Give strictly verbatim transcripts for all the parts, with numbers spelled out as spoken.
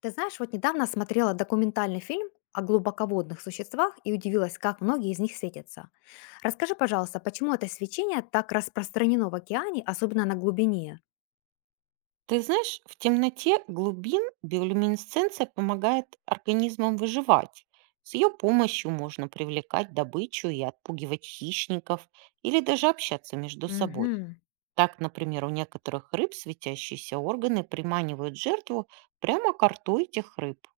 Ты знаешь, вот недавно смотрела документальный фильм о глубоководных существах и удивилась, как многие из них светятся. Расскажи, пожалуйста, почему это свечение так распространено в океане, особенно на глубине? Ты знаешь, в темноте глубин биолюминесценция помогает организмам выживать. С ее помощью можно привлекать добычу и отпугивать хищников или даже общаться между собой. Мгм. Так, например, у некоторых рыб светящиеся органы приманивают жертву прямо к рту этих рыб.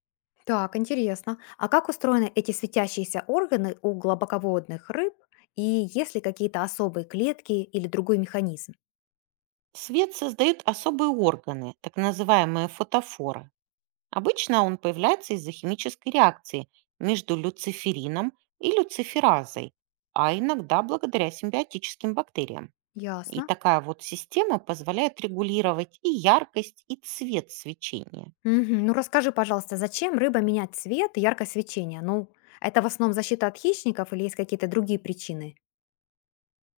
Так, интересно. А как устроены эти светящиеся органы у глубоководных рыб? И есть ли какие-то особые клетки или другой механизм? Свет создают особые органы, так называемые фотофоры. Обычно он появляется из-за химической реакции между люциферином и люциферазой, а иногда благодаря симбиотическим бактериям. И Ясно. такая вот система позволяет регулировать и яркость, и цвет свечения. Мгм. Ну расскажи, пожалуйста, зачем рыба менять цвет и яркое свечение? Ну, это в основном защита от хищников или есть какие-то другие причины?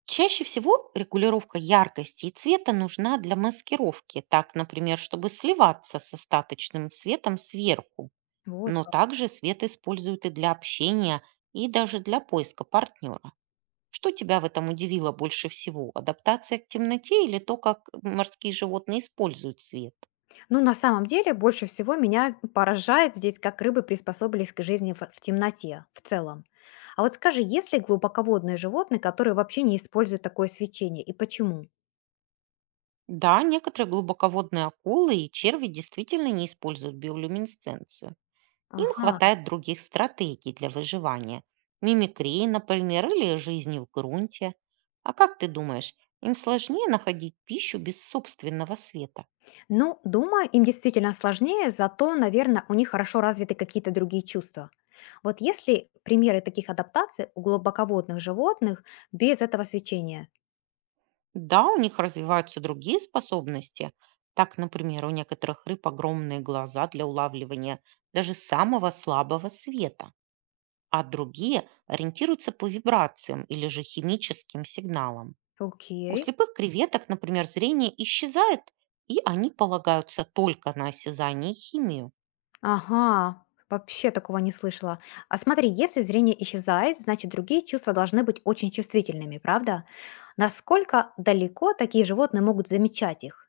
Чаще всего регулировка яркости и цвета нужна для маскировки, так, например, чтобы сливаться с остаточным светом сверху. Вот Но как. также свет используют и для общения, и даже для поиска партнера. Что тебя в этом удивило больше всего? Адаптация к темноте или то, как морские животные используют свет? Ну, на самом деле, больше всего меня поражает здесь, как рыбы приспособились к жизни в, в темноте в целом. А вот скажи, есть ли глубоководные животные, которые вообще не используют такое свечение, и почему? Да, некоторые глубоководные акулы и черви действительно не используют биолюминесценцию. Им Ага. хватает других стратегий для выживания. Мимикрии, например, или жизни в грунте. А как ты думаешь, им сложнее находить пищу без собственного света? Ну, думаю, им действительно сложнее, зато, наверное, у них хорошо развиты какие-то другие чувства. Вот есть ли примеры таких адаптаций у глубоководных животных без этого свечения? Да, у них развиваются другие способности. Так, например, у некоторых рыб огромные глаза для улавливания даже самого слабого света, а другие ориентируются по вибрациям или же химическим сигналам. У Окей. слепых креветок, например, зрение исчезает, и они полагаются только на осязание и химию. Ага, вообще такого не слышала. А смотри, если зрение исчезает, значит другие чувства должны быть очень чувствительными, правда? Насколько далеко такие животные могут замечать их?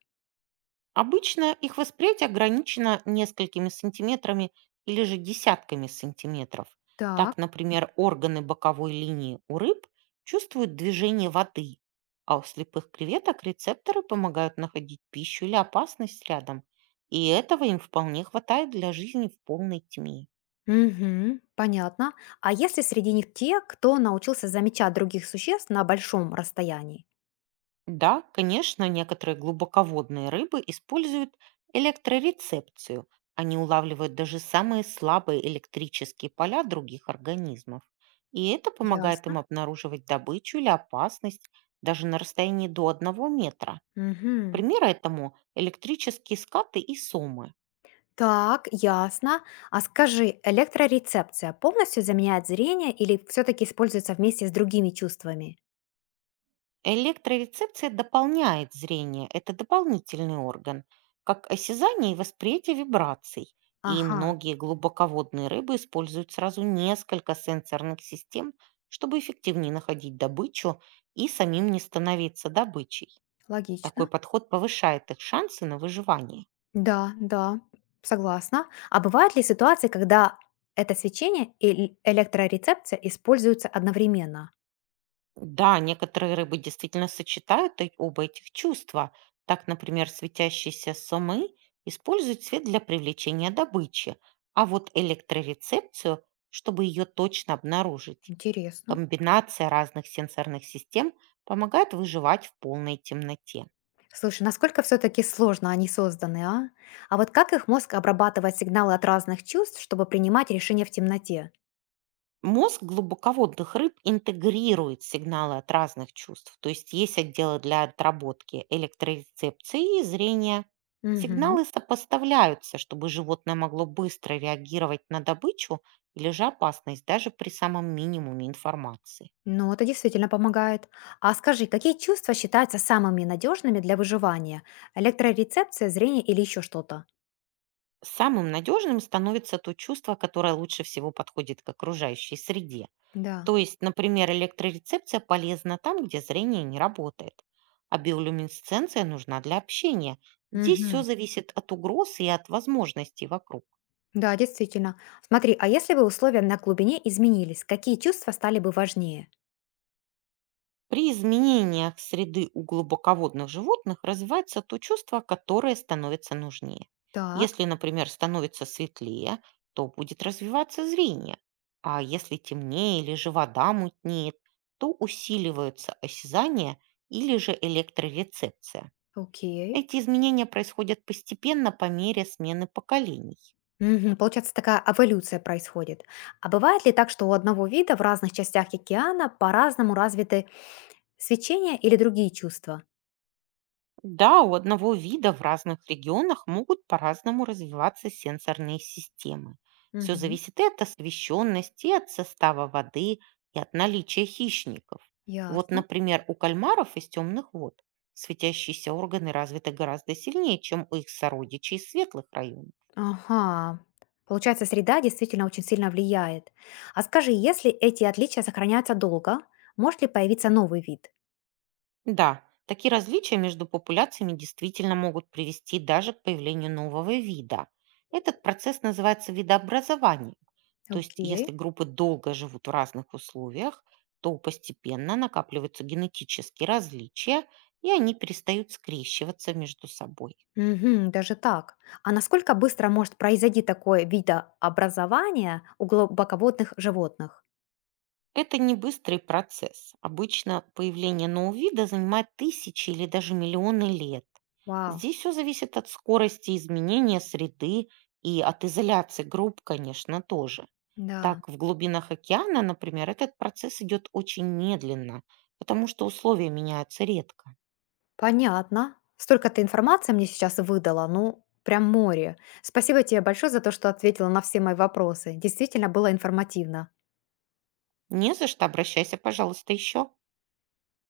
Обычно их восприятие ограничено несколькими сантиметрами или же десятками сантиметров. Так. Так, например, органы боковой линии у рыб чувствуют движение воды, а у слепых креветок рецепторы помогают находить пищу или опасность рядом. И этого им вполне хватает для жизни в полной тьме. Угу, понятно. А если среди них те, кто научился замечать других существ на большом расстоянии? Да, конечно, некоторые глубоководные рыбы используют электрорецепцию. Они улавливают даже самые слабые электрические поля других организмов. И это помогает им Ясно. обнаруживать добычу или опасность даже на расстоянии до одного метра. Угу. Примеры этому– электрические скаты и сомы. Так, ясно. А скажи, электрорецепция полностью заменяет зрение или все-таки используется вместе с другими чувствами? Электрорецепция дополняет зрение. Это дополнительный орган, как осязание и восприятие вибраций. И Ага. многие глубоководные рыбы используют сразу несколько сенсорных систем, чтобы эффективнее находить добычу и самим не становиться добычей. Такой Логично. подход повышает их шансы на выживание. Да, да, согласна. А бывают ли ситуации, когда это свечение и л- электрорецепция используются одновременно? Да, некоторые рыбы действительно сочетают э- оба этих чувства. Так, например, светящиеся сомы используют цвет для привлечения добычи, а вот электрорецепцию, чтобы ее точно обнаружить. Интересно. Комбинация разных сенсорных систем помогает выживать в полной темноте. Слушай, насколько все-таки сложно они созданы, а? А вот как их мозг обрабатывает сигналы от разных чувств, чтобы принимать решения в темноте? Мозг глубоководных рыб интегрирует сигналы от разных чувств, то есть есть отделы для отработки электрорецепции и зрения. Мгм. Сигналы сопоставляются, чтобы животное могло быстро реагировать на добычу или же опасность даже при самом минимуме информации. Ну, это действительно помогает. А скажи, какие чувства считаются самыми надежными для выживания? Электрорецепция, зрение или еще что-то? Самым надежным становится то чувство, которое лучше всего подходит к окружающей среде. Да. То есть, например, электрорецепция полезна там, где зрение не работает, а биолюминесценция нужна для общения. Здесь Мгм. все зависит от угроз и от возможностей вокруг. Да, действительно. Смотри, а если бы условия на глубине изменились, какие чувства стали бы важнее? При изменениях среды у глубоководных животных развивается то чувство, которое становится нужнее. Так, Если, например, становится светлее, то будет развиваться зрение, а если темнее или же вода мутнеет, то усиливаются осязание или же электрорецепция. окей. Эти изменения происходят постепенно по мере смены поколений. Мгм, получается, такая эволюция происходит. А бывает ли так, что у одного вида в разных частях океана по-разному развиты свечения или другие чувства? Да, у одного вида в разных регионах могут по-разному развиваться сенсорные системы. Все Мгм. зависит и от освещенности, и от состава воды, и от наличия хищников. Вот, Ясно. например, у кальмаров из темных вод светящиеся органы развиты гораздо сильнее, чем у их сородичей из светлых районов. Ага. Получается, среда действительно очень сильно влияет. А скажи, если эти отличия сохраняются долго, может ли появиться новый вид? Да, такие различия между популяциями действительно могут привести даже к появлению нового вида. Этот процесс называется видообразованием. То есть, Окей. если группы долго живут в разных условиях, то постепенно накапливаются генетические различия, и они перестают скрещиваться между собой. Мгм. Даже так. А насколько быстро может произойти такое видообразование у глубоководных животных? Это не быстрый процесс. Обычно появление нового вида занимает тысячи или даже миллионы лет. Вау, Здесь все зависит от скорости изменения среды и от изоляции групп, конечно, тоже. да. Так, в глубинах океана, например, этот процесс идет очень медленно, потому что условия меняются редко. Понятно. Столько ты информации мне сейчас выдала, ну, прям море. Спасибо тебе большое за то, что ответила на все мои вопросы. Действительно было информативно. Не за что, обращайся, пожалуйста, еще.